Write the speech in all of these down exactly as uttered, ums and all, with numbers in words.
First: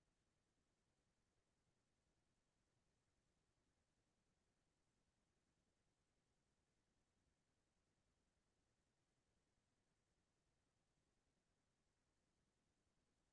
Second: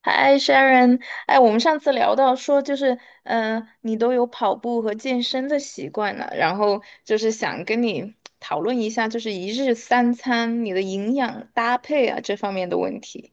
嗨，Sharon，哎，我们上次聊到说，就是，嗯、你都有跑步和健身的习惯了，然后就是想跟你讨论一下，就是一日三餐你的营养搭配啊这方面的问题。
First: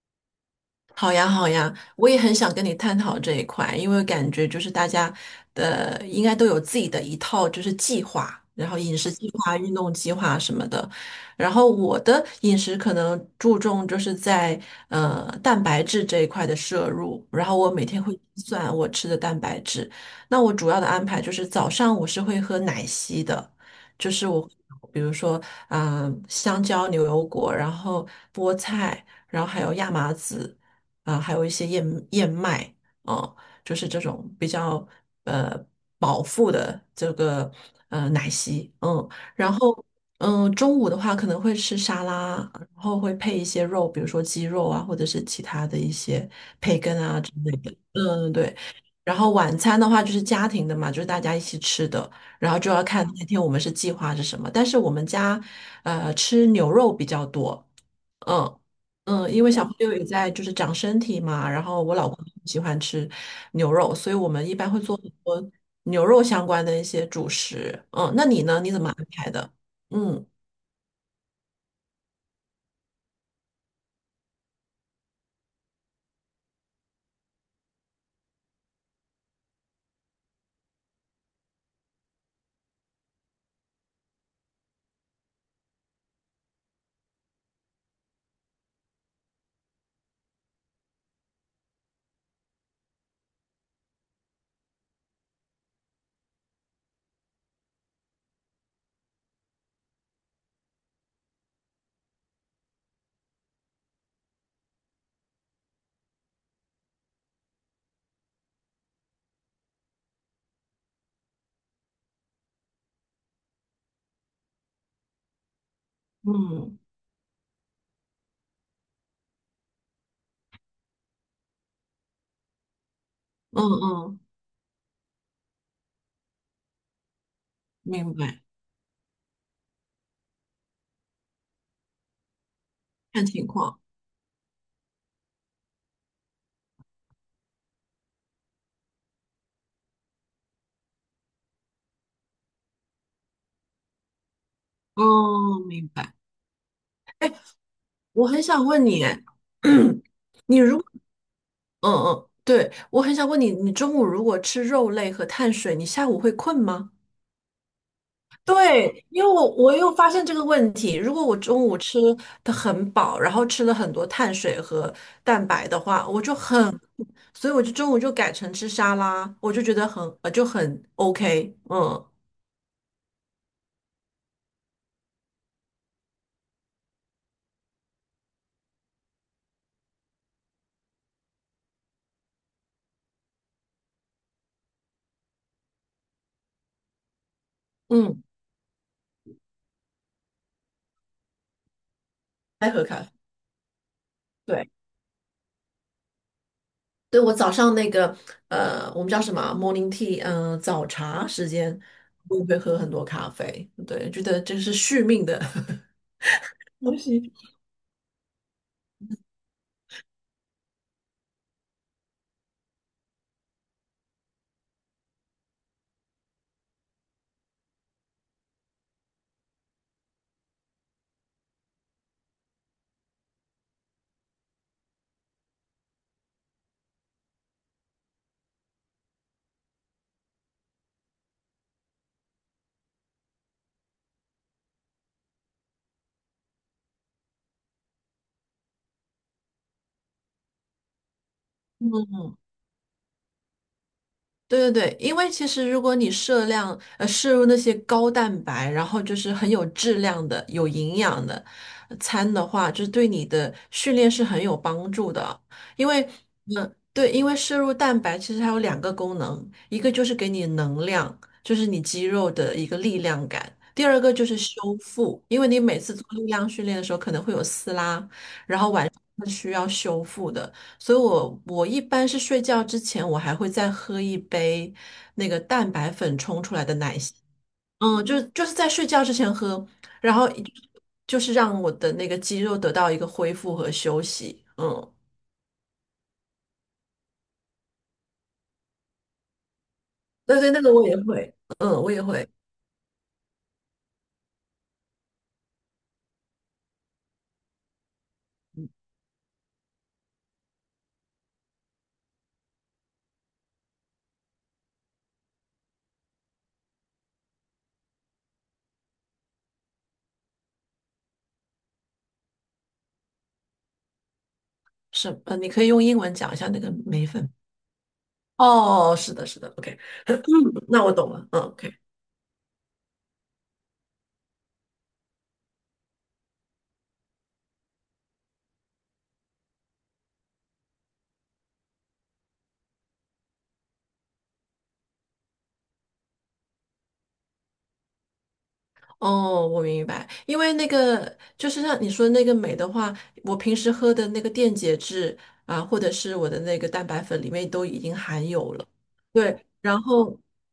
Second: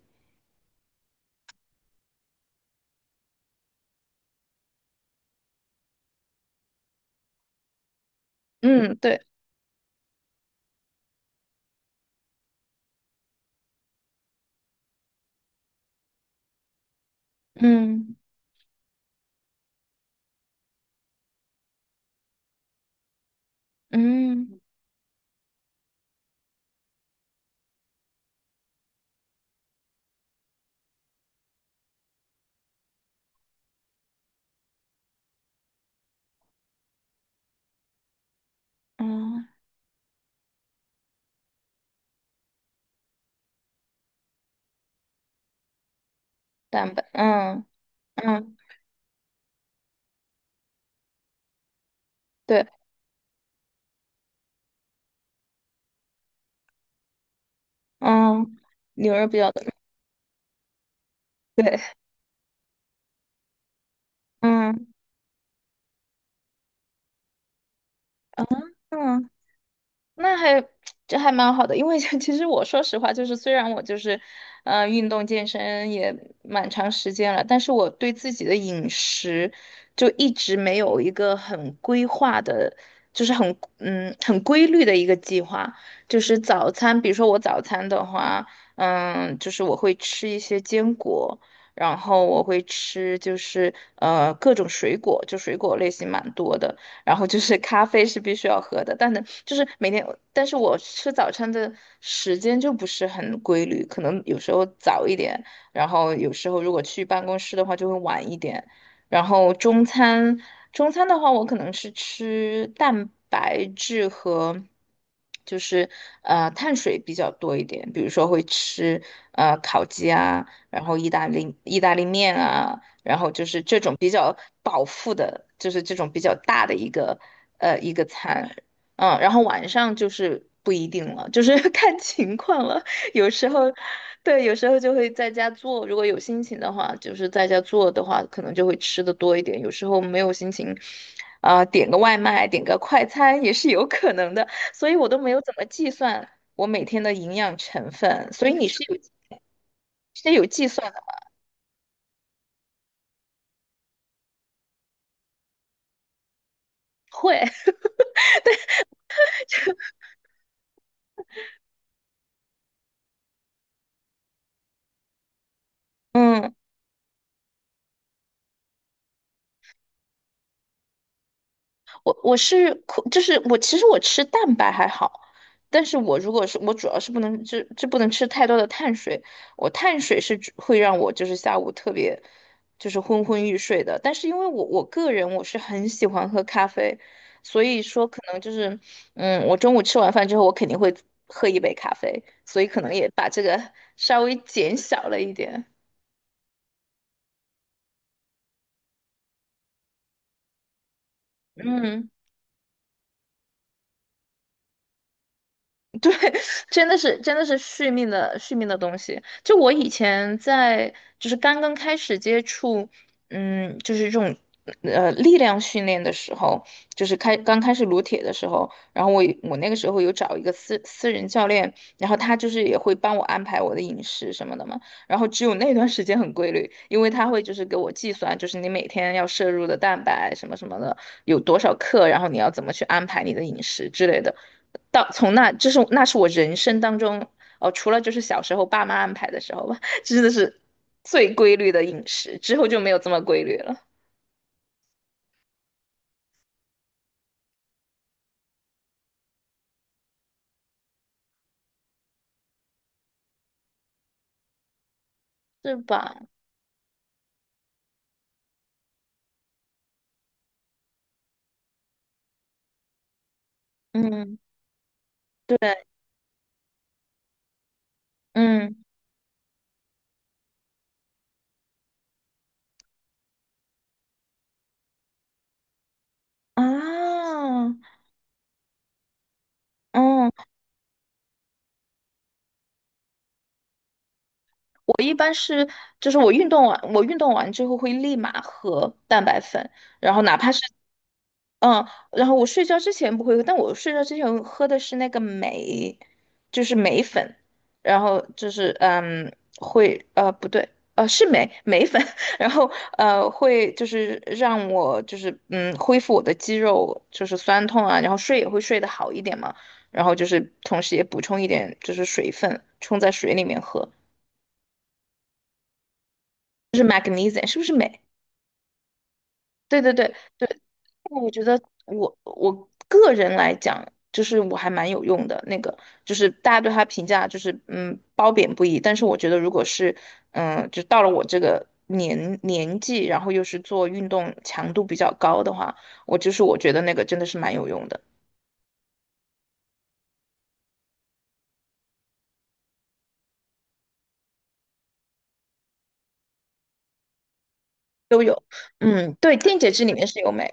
好呀，好呀，我也很想跟你探讨这一块，因为感觉就是大家的应该都有自己的一套就是计划，然后嗯。饮食对。计划、运动计划什么的。然后我的饮食可能注重就是在呃蛋白质这一块的摄入，然后我每天会嗯计算我吃的蛋白质。那我主要的安排就是早上我是会喝奶昔的，就是我嗯比如说嗯、呃香蕉、牛油果，然后菠菜，然后还有亚麻籽。啊、还有一些燕燕麦啊，就是这种比较呃饱腹的这个呃奶昔，嗯，嗯。然后嗯、中午的话可能会吃沙拉，然后会配一些肉，比如说鸡肉啊，或者是其他的一些培蛋根白。啊之类嗯的，嗯，嗯。对。然后晚餐的话就是家庭的嘛，就是大家一起吃的，然后对。就要看那天我们是计划是什么。但是我们家，呃，吃牛肉比较多，嗯。嗯，牛肉嗯，比因较为多。小朋友也在就是长身体嘛，然对。后我老公喜欢吃牛肉，所以我们一般会嗯做很多牛肉相关的一些主食。嗯，那你呢？你怎么安嗯。排的？嗯那还 这还蛮好的，因为 其实我说实话，就是虽然我就是，呃，运动健身也蛮长时间了，但是我对自己的饮食就一直没有一个很规划的，就是很嗯很规律的一个计划。就是早餐，比如说我早餐的话，嗯，就是我会吃一些坚果，然后我会吃就是呃各种水果，就水果类型蛮多的。然后就是咖啡是必须要喝的，但呢，就是每天，但是我吃早餐的时间就不是很规律，可能有时候早一点，然后有时候如果去办公室的话就会晚一点，然后中餐，中餐的话我可能是吃蛋白质和，就是呃碳嗯水比较多一点，比如说会吃呃烤鸡啊，然后意大利意大利面啊，然后就是嗯这种比嗯，较饱腹的，就是这种比较大的一个呃一个明白，餐，嗯，然后晚上就是不一定了，就是 看情况了。看有时情候，况。对，有时候就会在家做，如果有心情的话，就是在家做的话，可能就会吃的多一点。有时候没有心情，啊、点个外卖，点个快餐也是有可能的。所以我都没有怎哦，么明计白。算我每天的营养成我分，很所以想你是问有你，哎 嗯是有计算的。嗯，对，我很想问你，你中午如果吃肉类和碳水，你下午会困吗？会。对，因为我我又发现这个问题，如果我中午吃的很饱，然后吃了很多碳水和蛋白的话，我就嗯。很，所以我就中午就改成吃沙拉，我就觉得很呃就很 OK，嗯我我是苦就是我其实我吃蛋白还好，但是我如果是我主要是不能就就不能吃太多的碳水，我碳水是只会让我就是下午特别就是昏昏欲睡的，但是因为我我个人我是很喜欢喝咖啡，所以说可嗯，能就是嗯，我中午吃完饭之后我肯定会喝一杯咖啡，所以爱可喝能咖也啡。把这个 稍微对，减小了一点。对，我早上那个呃，我们叫什么啊 morning tea，嗯、早茶时间，嗯。我会喝很多咖啡。对，觉得这是续命的 对，真的东是西。真的 是续命的续命的东西。就我以前在就是刚刚开始接触，嗯，就是这种呃力量训练的时候，就是开刚开始撸铁的时候，然后我我那个时候有找一个私私人教练，然后他就是也会帮我安排我的饮食什么的嘛。然后只有那段时间很规律，因为他会就是给我计算，就是你每天要摄入的蛋白什么什么的有多少克，然后你要怎么去安排你的饮食之类的。到从那，这是那是我人生当中，哦，除了就是小时候爸妈安排的时候吧，真的是最规律的饮食，之后就没有这么规律了，对对对，因为其实如果你摄量呃摄入那些高蛋白，然后就是很有质量的、有营养的呃餐的话，就是对你的训练是很有帮助的。是因为吧？嗯，对，因为摄入蛋白其实它有两个功能，一个就是给你能量，就是你肌肉的一个力量感；第二个就嗯。是修复，因为对。你每次做力量训练的时候可能会有撕拉，嗯是需要修复的，所以我我一般是睡觉之前，我还会再喝一杯那个蛋白粉冲出来的奶昔，啊。嗯，就是就是在睡觉之前喝，然后嗯。就是让我的那个肌肉得到一个恢复和休息，嗯，我一般是就是我运动完，我运动完之后会立马喝蛋白粉，然后哪对怕对，是那个我也会，嗯，嗯，我也然会，后我睡觉之前不会喝，但我睡觉之前喝的是那个镁，就是镁粉，然后就是嗯会呃不对呃是镁镁粉，然后呃会就是让我就是嗯恢复我的肌肉就是酸痛啊，然后睡也会睡得好一点嘛，然后就是同时也补充一点就是水分，冲在水里面喝，是，呃，你可以用英文讲一下那个就是 眉粉，magnesium 是不是镁？哦，是的，是的，OK，对对对对。那我懂那了，我嗯觉得，OK。我我个人来讲，就是我还蛮有用的。那个就是大家对他评价就是嗯褒贬不一，但是我觉得如果是嗯就到了我这个年年纪，然后又是做运动强度比较高的话，我就是我觉得那个真的是蛮有用的。哦，我明白，因为那个就是像你说那个镁的话，我平时喝的那个电解质啊，或者是我的那个蛋白粉里面都已经都含有。有了。嗯，对，对，电解然质里面后是有镁。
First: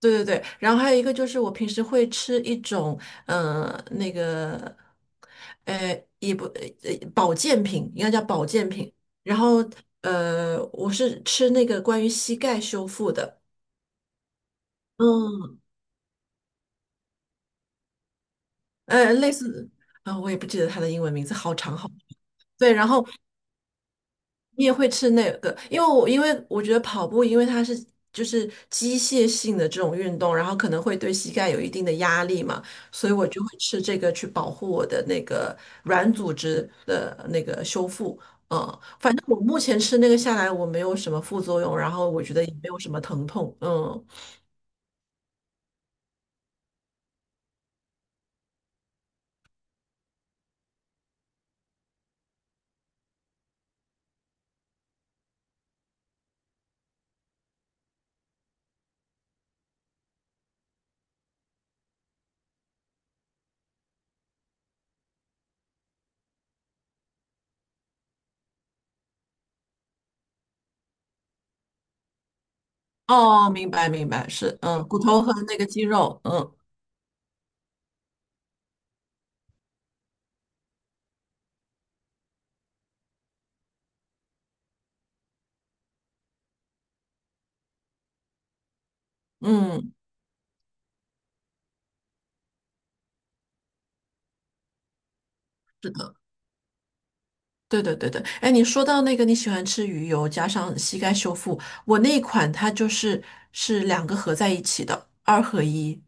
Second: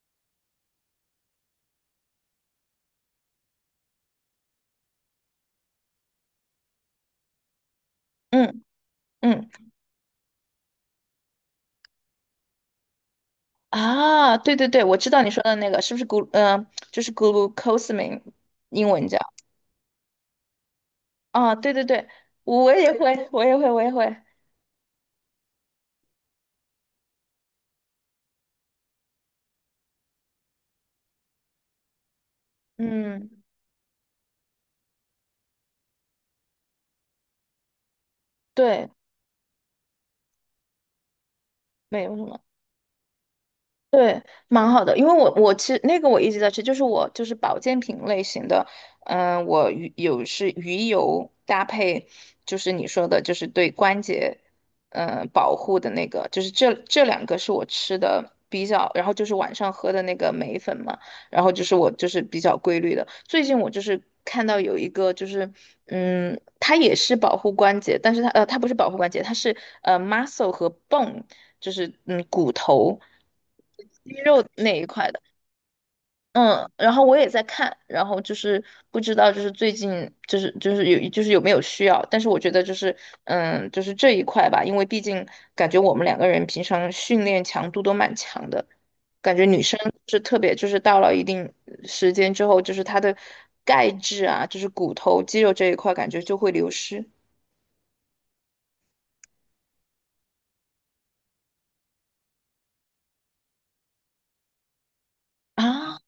对对对，然后还有一个就是我平时会吃一种呃那个，呃也不呃保健品，应该叫保嗯健品。然嗯后呃我是吃那个关于膝盖修复的，啊。对对对，我知道你说的嗯，那个是不是 g 嗯、呃就是 glucosamine 英文呃叫？类似啊、我也不记得它的英文名字，好啊，对长对好长。对，对，我然也后会，我也会，我也会。你也会吃那个，因为我因为我觉得跑步，因为它是就是机械性的这种运动，然后可能会对膝盖有一定的压力嘛，所以我嗯，就会吃这个去保护我的那个软组织的那个修复。嗯，对。反正我目前吃那个下来，我没有什么副作用，然没后有我什觉么。得也没有什么疼痛。嗯，对，蛮好的，因为我我其实那个我一直在吃，就是我就是保健品类型的，嗯、我鱼有是鱼油搭配，就是你说的，就是对关节，嗯、保护的那个，就是这这两个是我吃的比较，然后就是晚上喝的那个镁粉嘛，然后就是我就是比较规律的，最近我就是看到有一个就是，嗯，它也是保护关节，但是它呃它不是保护关节，它是呃 muscle 和 bone。就是嗯骨头、哦，明白明肌白，肉是，那一嗯，骨块的。头和那个肌肉，嗯嗯，然后我也在看，然后就是不知道就是最近就是就是有就是有没有需要，但是我觉得就是嗯就是这一块吧，因为毕竟感觉我们两个人平常训练强度都蛮强的，嗯。是特别就是到了一定时间之后，就是它的钙质啊，就是骨头肌肉这一块感觉就会流失。对对对对，哎，你说到那个你喜欢吃鱼油加上膝盖修复，我那一款它就是是两个合在一起的，二合啊，一，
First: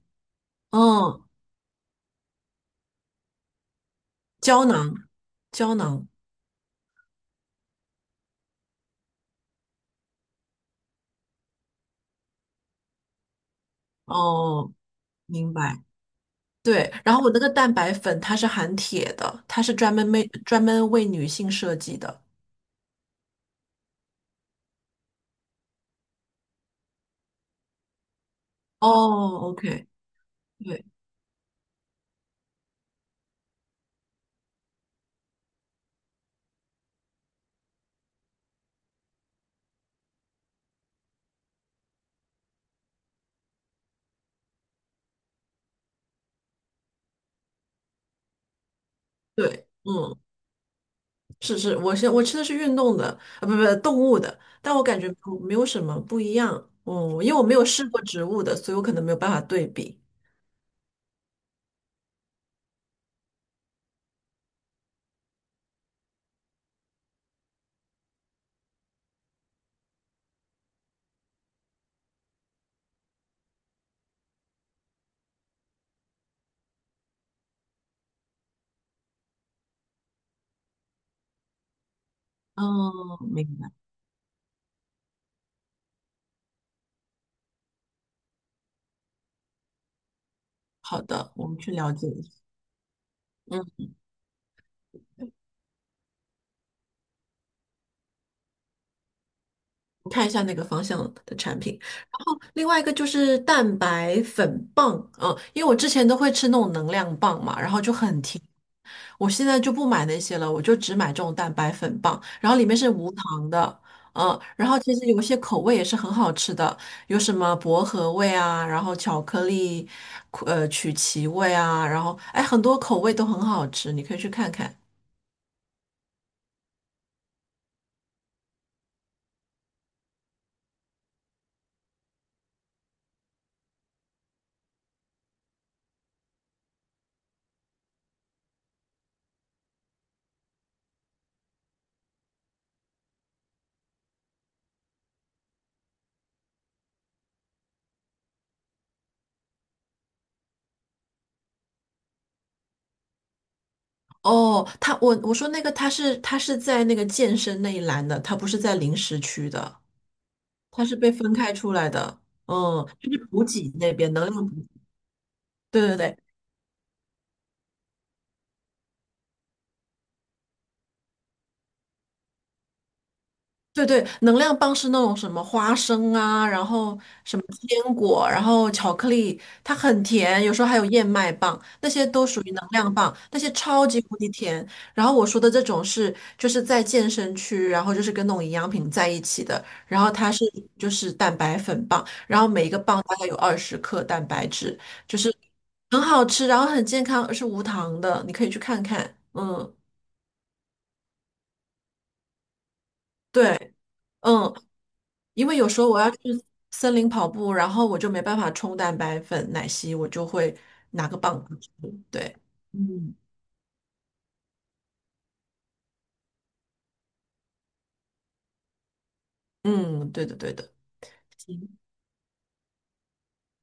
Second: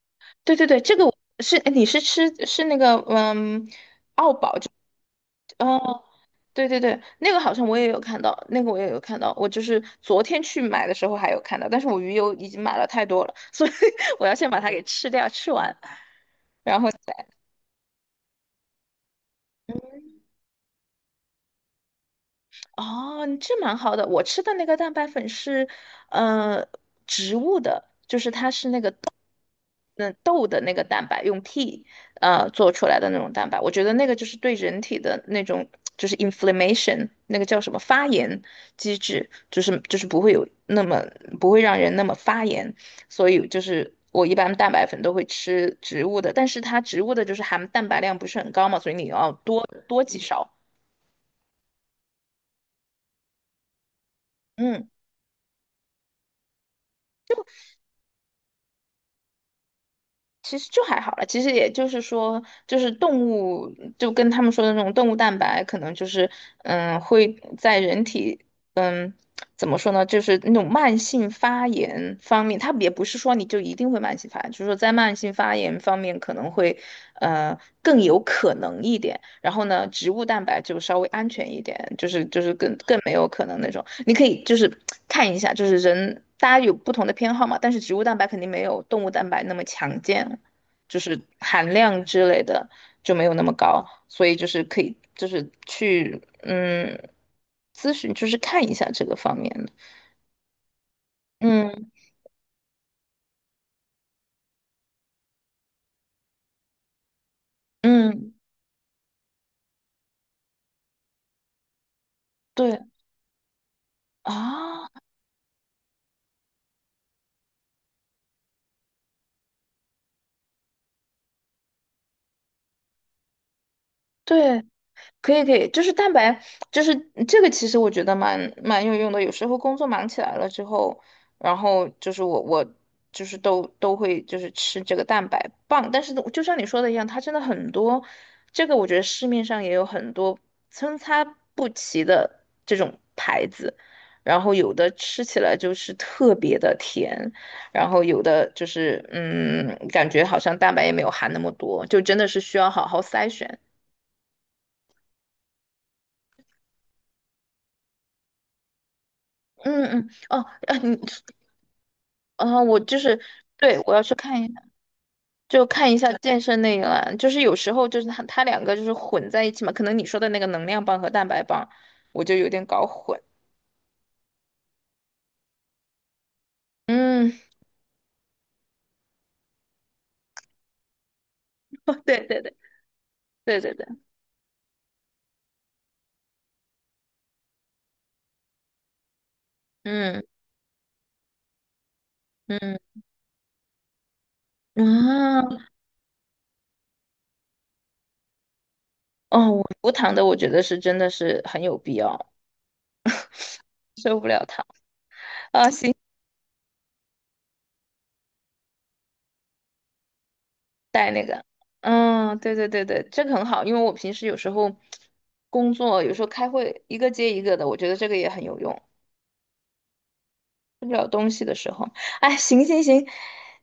对对对，这个我嗯，是，哎你是吃是那个，嗯，胶囊，胶呃囊，对对对，那个好像我也有看到，那个我也有看到，我就是昨天去买的时候还有看到，但是我鱼油已经买了太多了，所以 我要先把它哦，给吃掉，吃明完，白。然后对，然后再，我那个蛋白粉它是含铁的，它是专门为专门为女性设计的。哦，这蛮好的。我吃的那个蛋白粉是，呃，植物的，哦，OK，那豆的那个对蛋白用 T 呃做出来的那种蛋白，我觉得那个就是对人体的那种就是 inflammation 那个叫什么发炎机制，就是就是不会有那么不会让人那么发炎，所以就是我一般蛋白粉都会吃植物的，但是它植物的就是含蛋白量不是很高嘛，所以你要多对，多几嗯勺。是是，我是我吃的是运动的，啊不不动物的，但我嗯。感觉不没有什么不一样，嗯，因为我没有试过植物的，所以我可能没有办法对比。其实就还好了，其实也就是说，就是动物就跟他们说的那种动物蛋白，可能就是嗯会在人体嗯怎么说呢，就是那种慢性发炎方面，它也不是说你就一定会慢性发炎，就是说在慢性发炎方面可能会呃更有可能一点。然后呢，植物蛋白就稍微安全一点，就是就是更更没哦，有可明能白。那种。你可以就是看一下，就是人大家有不同的偏好嘛，但是植物蛋白肯定没有动物蛋白那么强健。就好是的，我们去含了量解一之下。类的就没有那么高，嗯，所以就是可以就是去嗯咨询，就是看一下这个方面的。看一下那个方向的产品，嗯然后另外一个就是蛋白粉棒，嗯，因为我之前都会吃那种能量棒嘛，然后就很嗯。甜。我现在就不买那些了，我就只买这种蛋白粉棒，然后里面对是无糖的，嗯，然后啊。其实有一些口味也是很好吃的，有什么薄荷味啊，然后巧克力，呃，曲奇味啊，然后哎，很多口味都很好吃，你可以去看对。看。可以可以，就是蛋白，就是这个，其实我觉得蛮蛮有用的。有时候工作忙起来了之后，然后就是我我就是都都会就是吃这个蛋白棒，但是就像你说的一样，它真的很多，这个我觉得市面上也有很多参差不齐的这种牌子，然后有的吃起来就是特别的甜，然后有的就是嗯，感觉好像蛋白也没有含那么多，就真的是需要好好筛选。哦，他我我说那个他是他是在那个健身那一栏的，他不是在零食区的，嗯嗯。哦。啊他是你。被分开出来的，啊，我嗯，就就是是。补给对，那我要边去能看一量下，补。就对看对一下对，健身那一栏，就是有时候就是它它两个就是混在一起嘛，可能你说的那个能量棒和蛋白棒，我就有点搞混。对对，能量棒是那种什么花生啊，然后嗯。什么坚果，然后巧克力，它很甜，有时候还有燕麦棒，那 些对都对属对于能量棒，那些对对对。超级无敌甜。然后我说的这种是就是在健身区，然后就是跟那种营养品在一起的，然后嗯它是就是蛋白粉棒，然后每一嗯个棒大概有二十克蛋白质，就是啊。很好吃，然后很健康，是无糖的，你可以去看看。哦。我嗯，无糖的我觉得是真的是很有必要，对。受不了嗯。糖因为有啊，时候行，我要去森林跑步，然后我就没办法冲蛋白粉、奶昔，我就会拿带个那个，棒子吃。对，嗯。对对对对，嗯，这个很好，因为我平时有时候工作有时候开会一个接一个的，我觉得这个也很有用。嗯，对的，对的。吃不了东西的时候。哎，行行行，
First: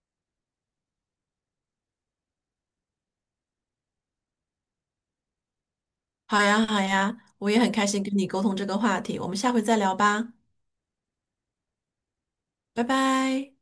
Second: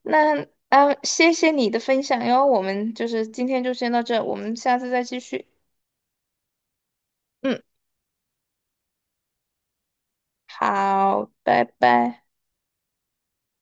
那啊，谢谢你的分享哟。我们就是今天就先到这，我们下次再继续。好呀，好呀，我也嗯。很开心跟你沟通这个话题，我们下回再聊吧，好，拜拜。拜拜。